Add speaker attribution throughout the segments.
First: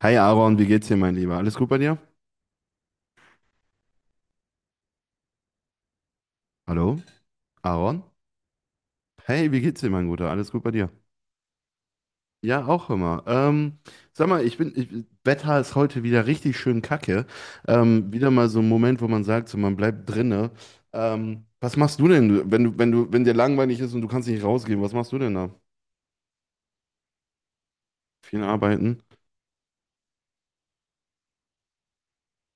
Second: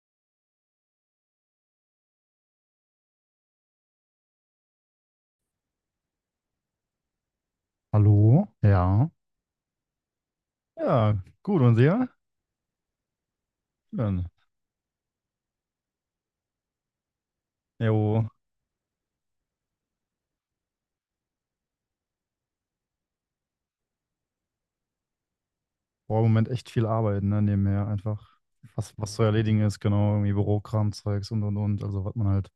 Speaker 1: Hey Aaron, wie geht's dir, mein Lieber? Alles gut bei dir? Hallo? Aaron?
Speaker 2: Hallo? Ja.
Speaker 1: Hey, wie geht's dir, mein Guter? Alles gut bei dir?
Speaker 2: Ja, gut. Und sehr?
Speaker 1: Ja, auch immer. Sag
Speaker 2: Schön.
Speaker 1: mal, Wetter ist heute wieder richtig schön kacke.
Speaker 2: Jo,
Speaker 1: Wieder mal so ein Moment, wo man sagt, so, man bleibt drinne. Was machst du denn, wenn dir langweilig ist und du kannst nicht rausgehen, was machst du denn da?
Speaker 2: boah, im Moment echt viel arbeiten, ne? Nebenher einfach,
Speaker 1: Viel
Speaker 2: was,
Speaker 1: arbeiten?
Speaker 2: was zu erledigen ist, genau, irgendwie Bürokram, Zeugs und und. Also, was man halt,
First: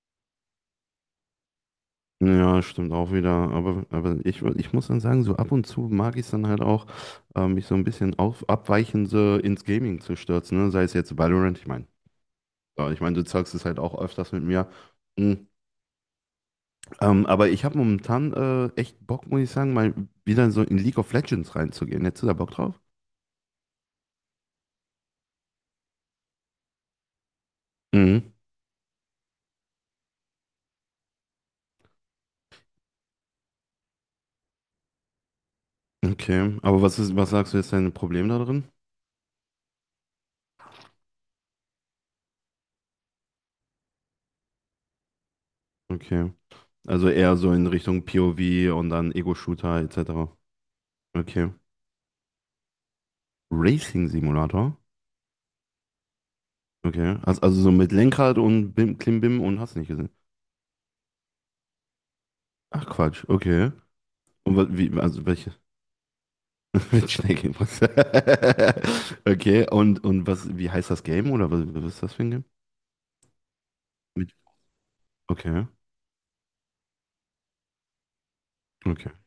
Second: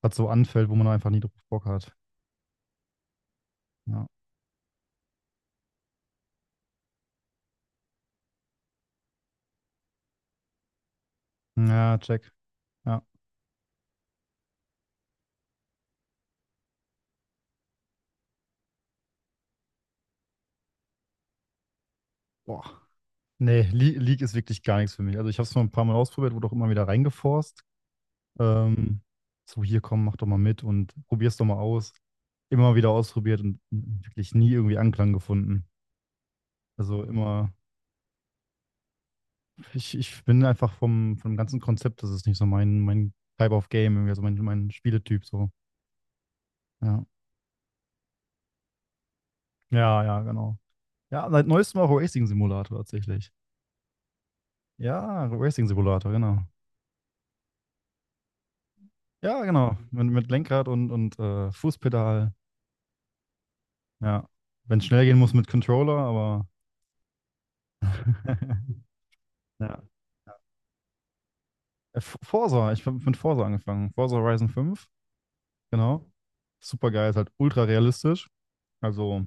Speaker 2: was so anfällt, wo man einfach nie drauf Bock hat.
Speaker 1: Ja, stimmt auch wieder. Aber,
Speaker 2: Ja.
Speaker 1: aber ich muss dann sagen, so ab und zu mag ich es dann halt auch, mich so ein bisschen auf, abweichend so ins Gaming zu stürzen. Ne? Sei es jetzt Valorant, ich meine.
Speaker 2: Ja, check.
Speaker 1: Ja, ich
Speaker 2: Ja.
Speaker 1: meine, du zockst es halt auch öfters mit mir. Mhm. Aber ich habe momentan echt Bock, muss ich sagen, mal wieder so in League of Legends reinzugehen. Hättest du da Bock drauf?
Speaker 2: Boah. Nee, Le League ist wirklich gar nichts für mich. Also, ich habe es mal ein paar Mal ausprobiert, wurde auch immer wieder reingeforst.
Speaker 1: Mhm.
Speaker 2: Ähm, so, hier komm, mach doch mal mit und probier's doch mal aus. Immer wieder ausprobiert und wirklich nie irgendwie Anklang gefunden.
Speaker 1: Okay. Aber was
Speaker 2: Also,
Speaker 1: ist, was
Speaker 2: immer.
Speaker 1: sagst du, ist dein Problem da drin?
Speaker 2: Ich bin einfach vom ganzen Konzept, das ist nicht so mein Type of Game, irgendwie, also mein Spieletyp so.
Speaker 1: Okay.
Speaker 2: Ja.
Speaker 1: Also eher so in Richtung POV und dann Ego-Shooter
Speaker 2: Ja, ja,
Speaker 1: etc.
Speaker 2: genau. Ja, seit
Speaker 1: Okay.
Speaker 2: neuestem auch Racing Simulator tatsächlich.
Speaker 1: Racing Simulator?
Speaker 2: Ja, Racing Simulator, genau.
Speaker 1: Okay. Also so mit Lenkrad und Bim, Klimbim
Speaker 2: Ja,
Speaker 1: und hast
Speaker 2: genau.
Speaker 1: nicht
Speaker 2: Mit,
Speaker 1: gesehen.
Speaker 2: mit Lenkrad und Fußpedal.
Speaker 1: Ach Quatsch, okay.
Speaker 2: Ja.
Speaker 1: Und
Speaker 2: Wenn es
Speaker 1: wie,
Speaker 2: schnell gehen
Speaker 1: also
Speaker 2: muss mit
Speaker 1: welche?
Speaker 2: Controller, aber.
Speaker 1: Mit was? Okay,
Speaker 2: Ja.
Speaker 1: und was, wie heißt das Game oder was, was
Speaker 2: Äh,
Speaker 1: ist das
Speaker 2: F-
Speaker 1: für ein Game?
Speaker 2: Forza, ich bin mit Forza angefangen. Forza
Speaker 1: Mit,
Speaker 2: Horizon 5,
Speaker 1: okay,
Speaker 2: genau. Super geil, ist halt ultra realistisch.
Speaker 1: okay,
Speaker 2: Also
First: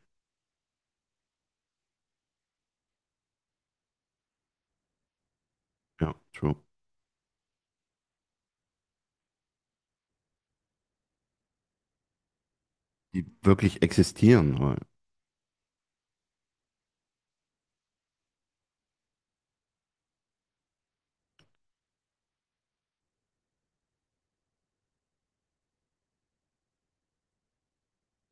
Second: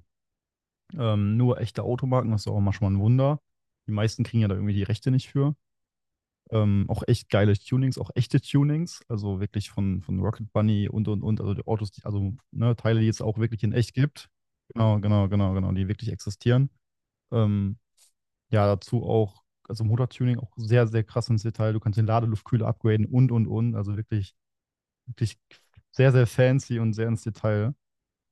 Speaker 2: Ähm, nur echte Automarken, das ist auch manchmal ein Wunder. Die meisten kriegen ja da irgendwie die Rechte nicht für.
Speaker 1: ja, true.
Speaker 2: Auch echt geile Tunings, auch echte Tunings, also wirklich von Rocket Bunny und, also die Autos, die, also ne, Teile, die es
Speaker 1: Die
Speaker 2: auch wirklich in
Speaker 1: wirklich
Speaker 2: echt gibt.
Speaker 1: existieren, aber-
Speaker 2: Genau, genau, genau, genau, die wirklich existieren. Ähm, ja, dazu auch, also Motortuning auch sehr, sehr krass ins Detail. Du kannst den Ladeluftkühler upgraden und, also wirklich, wirklich sehr, sehr fancy und sehr ins Detail.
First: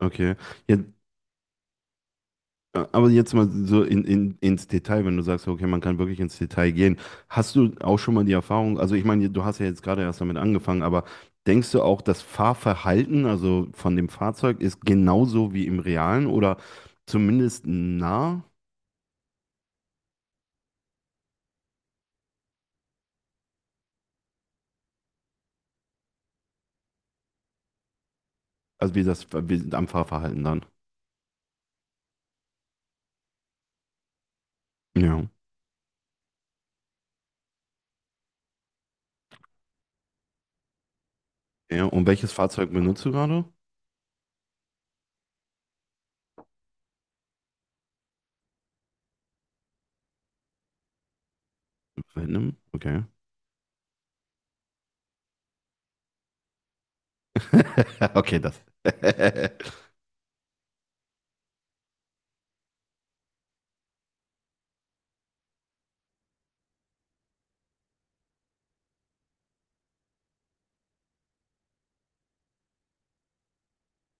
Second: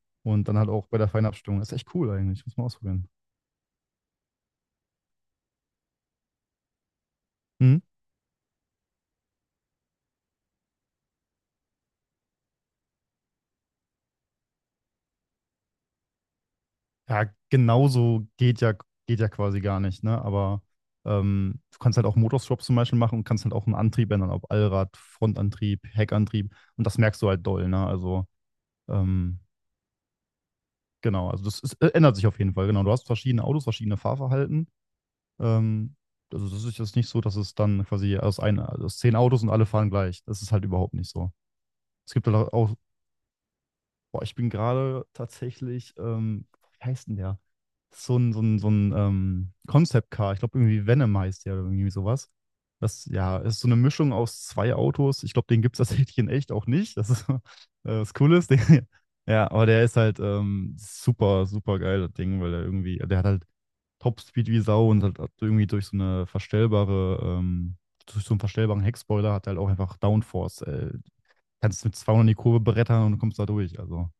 Speaker 1: Okay.
Speaker 2: Und dann halt
Speaker 1: Ja,
Speaker 2: auch bei der Feinabstimmung. Das ist echt cool eigentlich, muss man ausprobieren.
Speaker 1: aber jetzt mal so ins Detail, wenn du sagst, okay, man kann wirklich ins Detail gehen. Hast du
Speaker 2: Hm?
Speaker 1: auch schon mal die Erfahrung, also ich meine, du hast ja jetzt gerade erst damit angefangen, aber denkst du auch, das Fahrverhalten, also von dem Fahrzeug, ist genauso wie im Realen oder
Speaker 2: Ja,
Speaker 1: zumindest
Speaker 2: genauso
Speaker 1: nah,
Speaker 2: geht ja quasi gar nicht, ne? Aber du kannst halt auch Motorswap zum Beispiel machen und kannst halt auch einen Antrieb ändern, ob Allrad, Frontantrieb, Heckantrieb. Und das merkst du halt doll, ne? Also,
Speaker 1: also wie das
Speaker 2: ähm,
Speaker 1: wie am Fahrverhalten dann?
Speaker 2: genau, also das ist, ändert sich auf jeden Fall, genau. Du hast verschiedene Autos, verschiedene Fahrverhalten.
Speaker 1: Ja.
Speaker 2: Ähm, also das ist jetzt nicht so, dass es dann quasi aus, ein, aus 10 Autos und alle fahren gleich. Das ist halt überhaupt nicht so.
Speaker 1: Ja, und
Speaker 2: Es gibt
Speaker 1: welches
Speaker 2: halt
Speaker 1: Fahrzeug
Speaker 2: auch.
Speaker 1: benutzt du gerade?
Speaker 2: Boah, ich bin gerade tatsächlich, wie heißt denn der? So ein Concept Car. Ich glaube, irgendwie Venom heißt der oder irgendwie sowas.
Speaker 1: Venom? Okay.
Speaker 2: Das, ja, ist so eine Mischung aus zwei Autos. Ich glaube, den gibt es tatsächlich in echt auch nicht. Das ist das Coole
Speaker 1: Okay,
Speaker 2: ist
Speaker 1: das.
Speaker 2: der, ja, aber der ist halt super, super geil, das Ding, weil der irgendwie, der hat halt Topspeed wie Sau und halt irgendwie durch so einen verstellbaren Heckspoiler hat er halt auch einfach Downforce. Kannst mit 200 in die Kurve brettern und kommst da durch. Also.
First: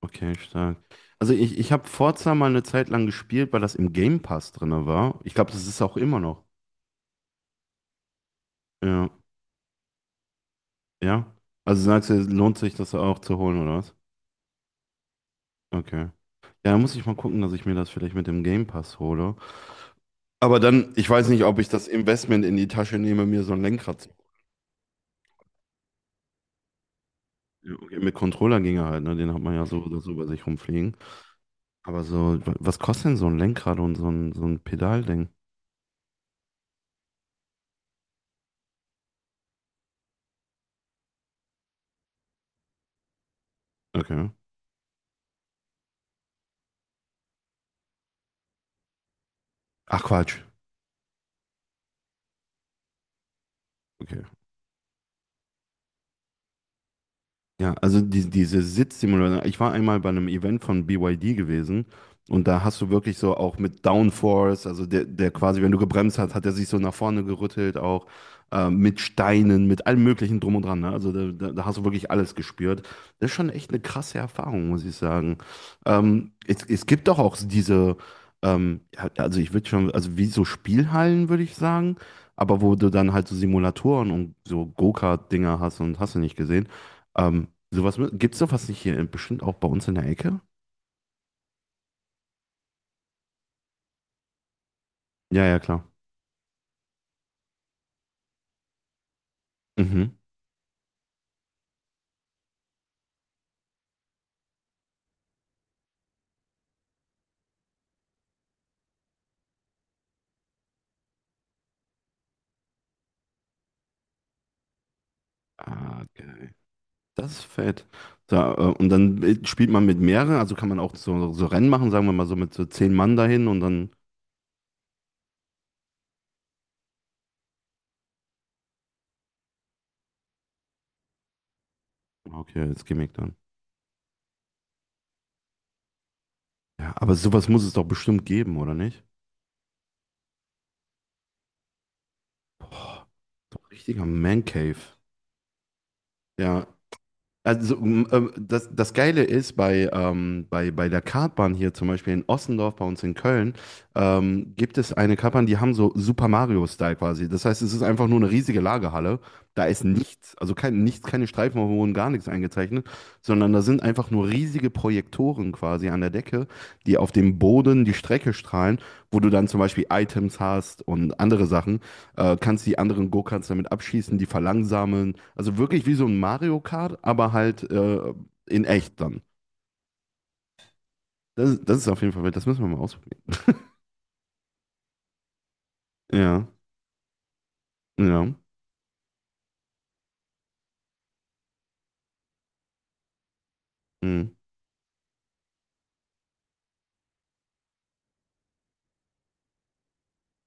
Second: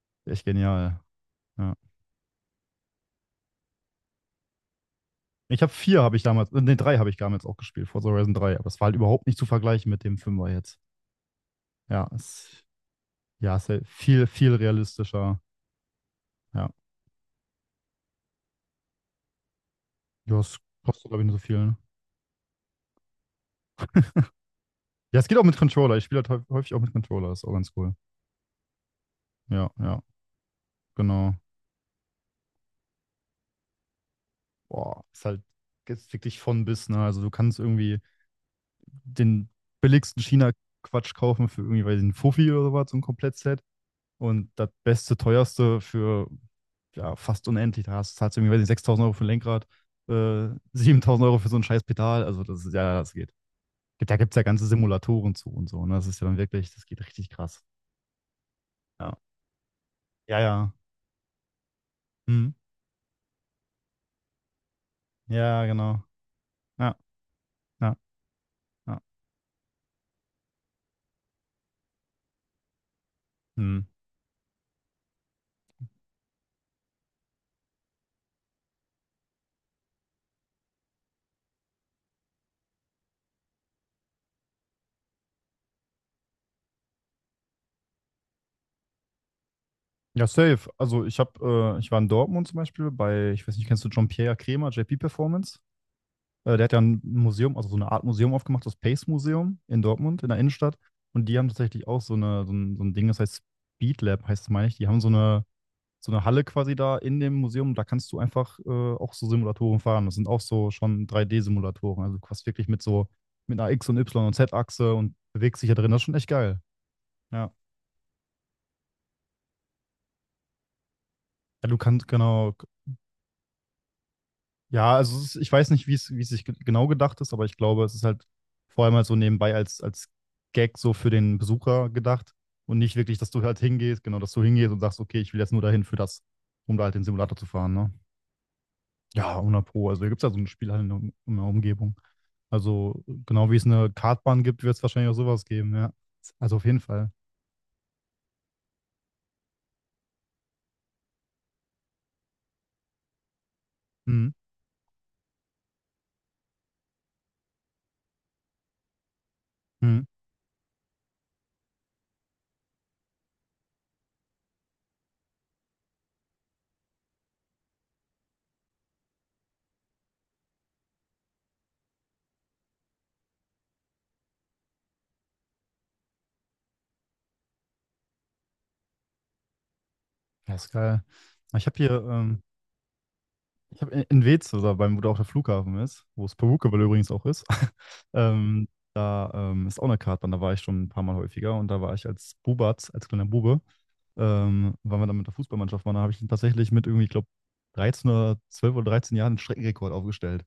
Speaker 1: Okay,
Speaker 2: Echt
Speaker 1: stark.
Speaker 2: genial.
Speaker 1: Also ich
Speaker 2: Ja.
Speaker 1: habe Forza mal eine Zeit lang gespielt, weil das im Game Pass drin war. Ich glaube,
Speaker 2: Ich
Speaker 1: das
Speaker 2: habe
Speaker 1: ist auch
Speaker 2: vier, habe
Speaker 1: immer
Speaker 2: ich
Speaker 1: noch.
Speaker 2: damals, nee, drei habe ich damals auch gespielt, Forza Horizon 3, aber es war halt
Speaker 1: Ja,
Speaker 2: überhaupt nicht zu vergleichen mit dem Fünfer jetzt.
Speaker 1: ja. Also
Speaker 2: Ja,
Speaker 1: sagst du, lohnt
Speaker 2: es,
Speaker 1: sich das auch zu
Speaker 2: ja,
Speaker 1: holen,
Speaker 2: es ist
Speaker 1: oder
Speaker 2: halt
Speaker 1: was?
Speaker 2: viel, viel realistischer.
Speaker 1: Okay.
Speaker 2: Ja,
Speaker 1: Ja, da muss ich mal gucken, dass ich mir das vielleicht mit dem Game Pass hole.
Speaker 2: ja, es
Speaker 1: Aber dann, ich
Speaker 2: kostet, glaube ich,
Speaker 1: weiß
Speaker 2: nur so
Speaker 1: nicht, ob
Speaker 2: viel.
Speaker 1: ich
Speaker 2: Ne?
Speaker 1: das Investment in die Tasche nehme, mir so ein Lenkrad zu.
Speaker 2: Ja, es geht auch mit Controller. Ich spiele halt häufig auch mit Controller, ist auch ganz
Speaker 1: Ja,
Speaker 2: cool.
Speaker 1: okay, mit Controller ginge halt, ne? Den hat man ja
Speaker 2: Ja,
Speaker 1: so oder
Speaker 2: ja,
Speaker 1: so bei sich rumfliegen.
Speaker 2: genau.
Speaker 1: Aber so, was kostet denn so ein Lenkrad und so ein
Speaker 2: Boah, ist
Speaker 1: Pedalding?
Speaker 2: halt jetzt wirklich von bis, ne? Also du kannst irgendwie den billigsten China-Quatsch kaufen für irgendwie, weiß ich, einen Fuffi oder sowas, so ein Komplettset.
Speaker 1: Okay.
Speaker 2: Und das beste, teuerste für, ja, fast unendlich. Zahlst du irgendwie, weiß nicht, 6.000 € für ein Lenkrad,
Speaker 1: Ach Quatsch.
Speaker 2: äh, 7.000 € für so ein scheiß Pedal. Also das ist ja, das geht. Da
Speaker 1: Okay.
Speaker 2: gibt es ja ganze Simulatoren zu und so. Ne? Das ist ja dann wirklich, das geht richtig krass.
Speaker 1: Ja, also die, diese
Speaker 2: Ja,
Speaker 1: Sitzsimulation. Ich war einmal bei einem
Speaker 2: ja,
Speaker 1: Event
Speaker 2: ja.
Speaker 1: von BYD gewesen und
Speaker 2: Hm.
Speaker 1: da hast du wirklich so auch mit Downforce, also der, der quasi,
Speaker 2: Ja,
Speaker 1: wenn du
Speaker 2: genau.
Speaker 1: gebremst hast, hat er sich so nach
Speaker 2: Ja,
Speaker 1: vorne gerüttelt,
Speaker 2: ja,
Speaker 1: auch mit
Speaker 2: ja.
Speaker 1: Steinen, mit allem Möglichen drum und dran. Ne? Also da hast du wirklich alles gespürt. Das ist schon echt eine
Speaker 2: Hm.
Speaker 1: krasse Erfahrung, muss ich sagen. Es gibt doch auch diese, ja, also ich würde schon, also wie so Spielhallen, würde ich sagen. Aber wo du dann halt so Simulatoren und so Go-Kart-Dinger hast und hast du nicht gesehen. Sowas gibt es doch was nicht hier, bestimmt auch bei uns in der
Speaker 2: Ja,
Speaker 1: Ecke?
Speaker 2: safe. Also ich war in Dortmund zum Beispiel bei, ich weiß nicht, kennst du Jean-Pierre Kremer, JP
Speaker 1: Ja, ja,
Speaker 2: Performance?
Speaker 1: klar.
Speaker 2: Der hat ja ein Museum, also so eine Art Museum aufgemacht, das Pace Museum in
Speaker 1: Mhm.
Speaker 2: Dortmund, in der Innenstadt. Und die haben tatsächlich auch so, eine, so ein Ding, das heißt Speed Lab, heißt es, meine ich. Die haben so eine Halle quasi da in dem Museum. Da kannst du einfach auch so Simulatoren fahren. Das sind auch so schon 3D-Simulatoren. Also du fährst wirklich mit einer X- und Y- und Z-Achse und bewegst dich da drin. Das
Speaker 1: Ah,
Speaker 2: ist schon echt
Speaker 1: geil.
Speaker 2: geil.
Speaker 1: Das ist
Speaker 2: Ja.
Speaker 1: fett. So, und dann spielt man mit mehreren, also kann man auch so, so
Speaker 2: Ja,
Speaker 1: Rennen
Speaker 2: du
Speaker 1: machen, sagen
Speaker 2: kannst,
Speaker 1: wir mal so mit
Speaker 2: genau,
Speaker 1: so 10 Mann dahin und dann.
Speaker 2: ja, also es ist, ich weiß nicht, wie es sich genau gedacht ist, aber ich glaube, es ist halt vor allem halt so nebenbei als Gag so für den Besucher gedacht
Speaker 1: Ah, okay,
Speaker 2: und
Speaker 1: jetzt geh
Speaker 2: nicht
Speaker 1: ich
Speaker 2: wirklich, dass
Speaker 1: dann.
Speaker 2: du halt hingehst, genau, dass du hingehst und sagst, okay, ich will jetzt nur dahin für das, um da
Speaker 1: Ja,
Speaker 2: halt den
Speaker 1: aber
Speaker 2: Simulator zu
Speaker 1: sowas muss es
Speaker 2: fahren,
Speaker 1: doch
Speaker 2: ne?
Speaker 1: bestimmt geben, oder nicht?
Speaker 2: Ja, 100 Pro. Also hier gibt es ja so ein Spiel halt in der Umgebung. Also genau wie es eine
Speaker 1: Richtiger
Speaker 2: Kartbahn
Speaker 1: Man
Speaker 2: gibt,
Speaker 1: Cave.
Speaker 2: wird es wahrscheinlich auch sowas geben, ja. Also auf
Speaker 1: Ja,
Speaker 2: jeden Fall.
Speaker 1: also, das, das Geile ist bei, bei, bei der Kartbahn hier zum Beispiel in Ossendorf bei uns in Köln,
Speaker 2: Mhm.
Speaker 1: gibt es eine Kartbahn, die haben so Super Mario-Style quasi. Das heißt, es ist einfach nur eine riesige Lagerhalle. Da ist
Speaker 2: Mhm.
Speaker 1: nichts, also kein, nichts, keine Streifen auf gar nichts eingezeichnet, sondern da sind einfach nur riesige Projektoren quasi an der Decke, die auf dem Boden die Strecke strahlen, wo du dann zum Beispiel Items hast und andere Sachen kannst die anderen Go-Karts damit abschießen, die verlangsamen. Also wirklich wie so ein Mario Kart, aber halt in echt dann.
Speaker 2: Ja, ist geil.
Speaker 1: Das,
Speaker 2: Ich habe
Speaker 1: das ist
Speaker 2: hier,
Speaker 1: auf jeden Fall,
Speaker 2: ähm,
Speaker 1: das müssen wir mal ausprobieren.
Speaker 2: Ich habe in Wetz, oder beim, wo da auch der Flughafen ist, wo es
Speaker 1: Ja,
Speaker 2: Perukewell übrigens auch ist,
Speaker 1: ja.
Speaker 2: ähm, da ist auch eine Kartbahn, da war ich schon ein paar Mal häufiger und da war ich als Bubatz, als kleiner Bube,
Speaker 1: Mhm.
Speaker 2: weil wir dann mit der Fußballmannschaft waren, da habe ich tatsächlich mit irgendwie, ich glaube, 13 oder 12 oder 13 Jahren einen Streckenrekord aufgestellt.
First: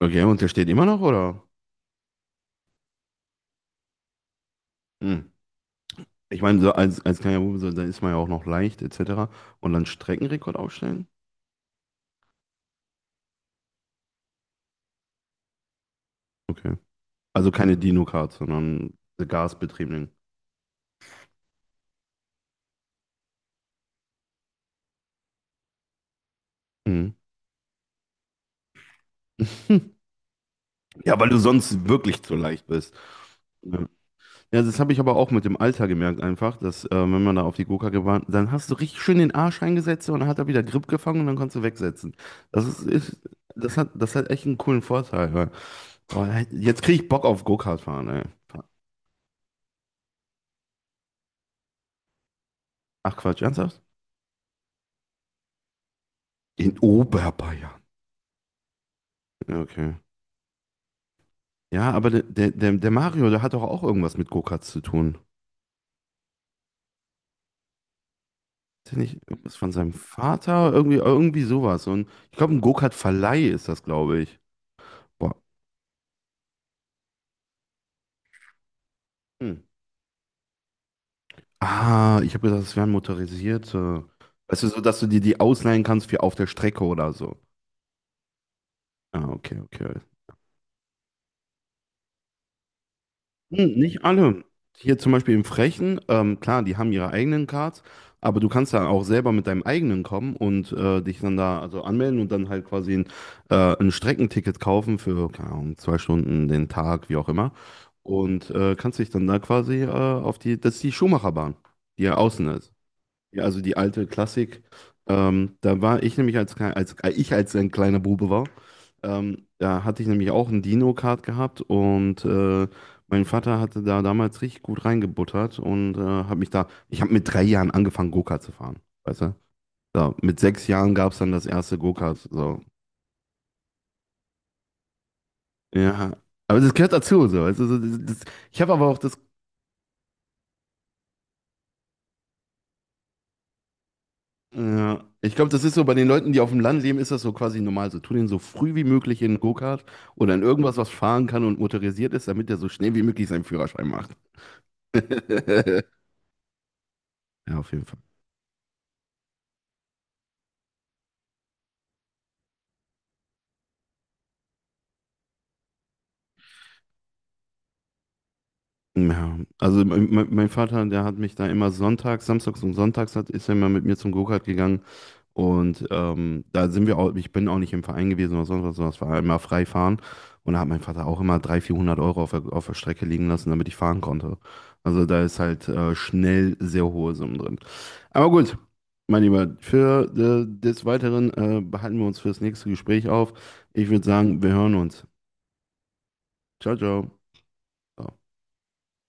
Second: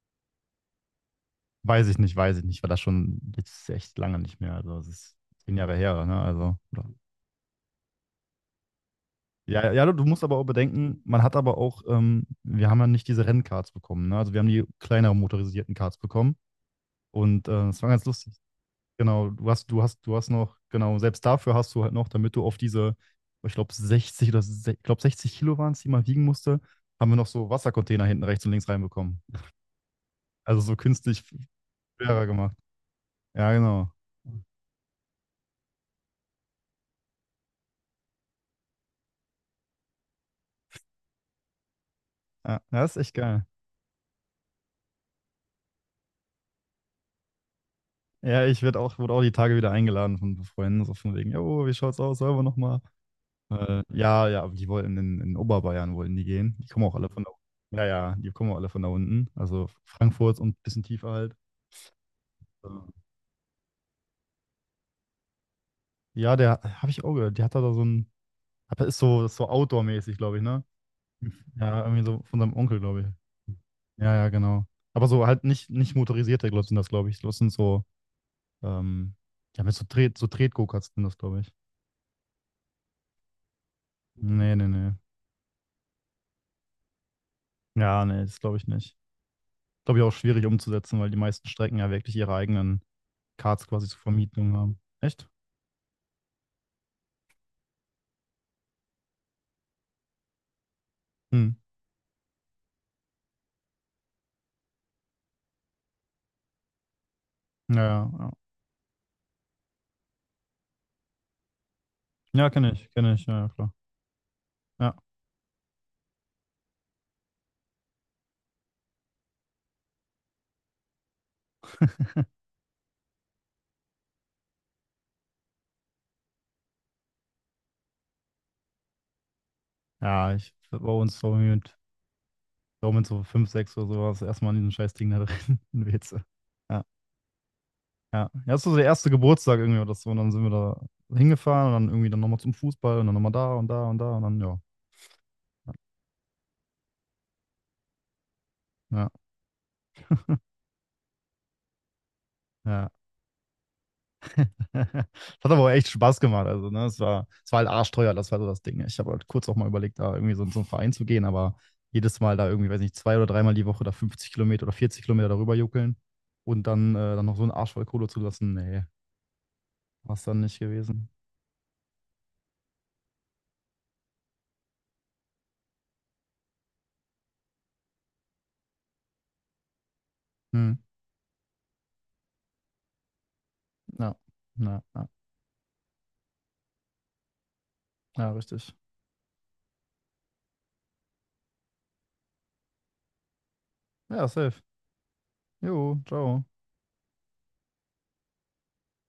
Speaker 1: Okay, und der steht immer noch, oder?
Speaker 2: Weiß ich nicht, war das schon jetzt echt lange nicht mehr, also es ist
Speaker 1: Mhm.
Speaker 2: 10 Jahre her, ne,
Speaker 1: Ich
Speaker 2: also,
Speaker 1: meine, so
Speaker 2: oder,
Speaker 1: als, als kleiner Bube, so, da ist man ja auch noch leicht, etc. Und
Speaker 2: ja, ja,
Speaker 1: dann
Speaker 2: du musst aber auch
Speaker 1: Streckenrekord
Speaker 2: bedenken,
Speaker 1: aufstellen?
Speaker 2: man hat aber auch, wir haben ja nicht diese Rennkarts bekommen, ne? Also wir haben die kleineren motorisierten Karts bekommen.
Speaker 1: Okay.
Speaker 2: Und
Speaker 1: Also keine
Speaker 2: es war ganz
Speaker 1: Dino-Kart,
Speaker 2: lustig.
Speaker 1: sondern
Speaker 2: Genau, du hast, du hast,
Speaker 1: gasbetriebenen.
Speaker 2: du hast noch, genau, selbst dafür hast du halt noch, damit du auf diese, ich glaube 60 oder ich glaube 60 Kilo waren es, die man wiegen musste, haben
Speaker 1: Mhm.
Speaker 2: wir noch so Wassercontainer hinten rechts und links reinbekommen. Also so
Speaker 1: Ja,
Speaker 2: künstlich
Speaker 1: weil du sonst wirklich
Speaker 2: schwerer
Speaker 1: zu
Speaker 2: gemacht.
Speaker 1: leicht bist.
Speaker 2: Ja,
Speaker 1: Ja.
Speaker 2: genau.
Speaker 1: Ja, das habe ich aber auch mit dem Alter gemerkt einfach, dass wenn man da auf die Gurkacke war, dann hast du richtig schön den Arsch eingesetzt und dann hat er wieder Grip gefangen und dann konntest du wegsetzen.
Speaker 2: Ja,
Speaker 1: Das ist,
Speaker 2: das ist echt
Speaker 1: ist
Speaker 2: geil.
Speaker 1: das hat echt einen coolen Vorteil. Weil, oh, jetzt kriege ich Bock auf Go-Kart fahren, ey.
Speaker 2: Ja, ich werde auch, wurde auch die Tage wieder eingeladen von Freunden, so von wegen, jo, wie schaut's aus, sollen wir nochmal?
Speaker 1: Ach Quatsch, ernsthaft?
Speaker 2: Ja, ja, aber die wollten in Oberbayern wollten die gehen. Die
Speaker 1: In
Speaker 2: kommen auch alle von da unten.
Speaker 1: Oberbayern.
Speaker 2: Ja, ja, die kommen auch alle von da unten.
Speaker 1: Ja,
Speaker 2: Also
Speaker 1: okay.
Speaker 2: Frankfurt und ein bisschen tiefer halt.
Speaker 1: Ja, aber der
Speaker 2: Ja.
Speaker 1: Mario, der hat doch auch irgendwas mit Go-Karts zu tun.
Speaker 2: Ja, der habe ich auch gehört. Der hat da so ein, hat-
Speaker 1: Ist der nicht
Speaker 2: ist so
Speaker 1: irgendwas von seinem
Speaker 2: Outdoor-mäßig, glaube ich, ne?
Speaker 1: Vater? Irgendwie, irgendwie
Speaker 2: Ja,
Speaker 1: sowas.
Speaker 2: irgendwie
Speaker 1: Und
Speaker 2: so
Speaker 1: ich
Speaker 2: von seinem
Speaker 1: glaube, ein
Speaker 2: Onkel, glaube ich.
Speaker 1: Go-Kart-Verleih ist das,
Speaker 2: Ja,
Speaker 1: glaube
Speaker 2: ja,
Speaker 1: ich.
Speaker 2: genau. Aber so
Speaker 1: Boah.
Speaker 2: halt nicht, nicht motorisierte Glots sind das, glaube ich. Das sind so, ähm,
Speaker 1: Hm.
Speaker 2: ja, mit so Tret, so Tret-Go-Karts sind das, glaube ich.
Speaker 1: Ah, ich habe gedacht, es wären motorisierte.
Speaker 2: Nee,
Speaker 1: Weißt
Speaker 2: nee,
Speaker 1: du, so
Speaker 2: nee.
Speaker 1: dass du dir die ausleihen kannst für auf der Strecke oder so.
Speaker 2: Ja, nee, das glaube ich nicht.
Speaker 1: Ah, okay, okay.
Speaker 2: Glaube ich auch schwierig umzusetzen, weil die meisten Strecken ja wirklich ihre eigenen Karts
Speaker 1: Hm,
Speaker 2: quasi zur
Speaker 1: nicht alle.
Speaker 2: Vermietung haben.
Speaker 1: Hier zum
Speaker 2: Echt?
Speaker 1: Beispiel im Frechen, klar, die haben ihre eigenen Cards, aber du kannst dann auch selber mit deinem eigenen kommen und dich dann
Speaker 2: Hm.
Speaker 1: da also anmelden und dann halt quasi ein Streckenticket kaufen für, keine Ahnung, 2 Stunden, den Tag, wie auch immer.
Speaker 2: Ja, ja, ja.
Speaker 1: Und kannst dich dann da quasi auf die, das ist die Schumacherbahn, die ja außen
Speaker 2: Ja,
Speaker 1: ist.
Speaker 2: kenne ich, ja,
Speaker 1: Ja,
Speaker 2: ja,
Speaker 1: also
Speaker 2: klar.
Speaker 1: die alte Klassik.
Speaker 2: Ja,
Speaker 1: Da war ich nämlich als ich als ein kleiner Bube war, da hatte ich nämlich auch ein Dino-Kart gehabt und mein Vater hatte da damals richtig gut reingebuttert und hat mich da, ich habe mit 3 Jahren angefangen, Go-Kart zu fahren, weißt du? So,
Speaker 2: ja,
Speaker 1: mit
Speaker 2: ich,
Speaker 1: sechs
Speaker 2: bei
Speaker 1: Jahren gab es
Speaker 2: uns
Speaker 1: dann
Speaker 2: so
Speaker 1: das erste Go-Kart, so.
Speaker 2: So mit so 5 6 oder sowas erstmal in diesem scheiß Ding da drin in
Speaker 1: Ja,
Speaker 2: Weze.
Speaker 1: aber das
Speaker 2: Ja,
Speaker 1: gehört dazu, so. Also, so,
Speaker 2: ja. Ja,
Speaker 1: ich
Speaker 2: das
Speaker 1: habe
Speaker 2: war so der
Speaker 1: aber auch
Speaker 2: erste
Speaker 1: das.
Speaker 2: Geburtstag irgendwie oder so. Und dann sind wir da hingefahren und dann irgendwie dann nochmal zum Fußball und dann nochmal da und da und da und dann, ja.
Speaker 1: Ja, ich glaube, das ist so bei den Leuten, die auf dem Land leben, ist das so quasi normal. So, tu den so früh wie
Speaker 2: Ja,
Speaker 1: möglich in einen Go-Kart oder in irgendwas, was fahren kann und motorisiert ist, damit der so
Speaker 2: ja.
Speaker 1: schnell wie möglich seinen Führerschein macht.
Speaker 2: Das hat aber auch echt Spaß gemacht. Also, ne, es war, es
Speaker 1: Ja,
Speaker 2: war halt
Speaker 1: auf jeden Fall.
Speaker 2: arschteuer, das war so das Ding. Ich habe halt kurz auch mal überlegt, da irgendwie so in so einen Verein zu gehen, aber jedes Mal da irgendwie, weiß nicht, zwei oder dreimal die Woche da 50 Kilometer oder 40 Kilometer darüber juckeln und dann, dann noch so einen Arsch voll Kohle zu lassen, nee,
Speaker 1: Ja, also mein,
Speaker 2: war es
Speaker 1: mein
Speaker 2: dann
Speaker 1: mein
Speaker 2: nicht
Speaker 1: Vater, der
Speaker 2: gewesen.
Speaker 1: hat mich da immer sonntags, samstags und sonntags hat, ist er immer mit mir zum Go-Kart gegangen. Und da sind wir auch, ich bin auch nicht im Verein gewesen oder sonst was, sondern es war immer frei fahren. Und da hat
Speaker 2: Hm.
Speaker 1: mein Vater auch immer 300, 400 Euro auf der Strecke liegen lassen, damit ich fahren
Speaker 2: Ja,
Speaker 1: konnte.
Speaker 2: ja,
Speaker 1: Also
Speaker 2: ja.
Speaker 1: da ist halt schnell sehr hohe Summen drin. Aber
Speaker 2: Ja,
Speaker 1: gut,
Speaker 2: richtig.
Speaker 1: mein Lieber, für des Weiteren behalten wir uns für das nächste Gespräch auf. Ich würde
Speaker 2: Ja,
Speaker 1: sagen, wir
Speaker 2: safe.
Speaker 1: hören uns.
Speaker 2: Jo, ciao.
Speaker 1: Ciao, ciao.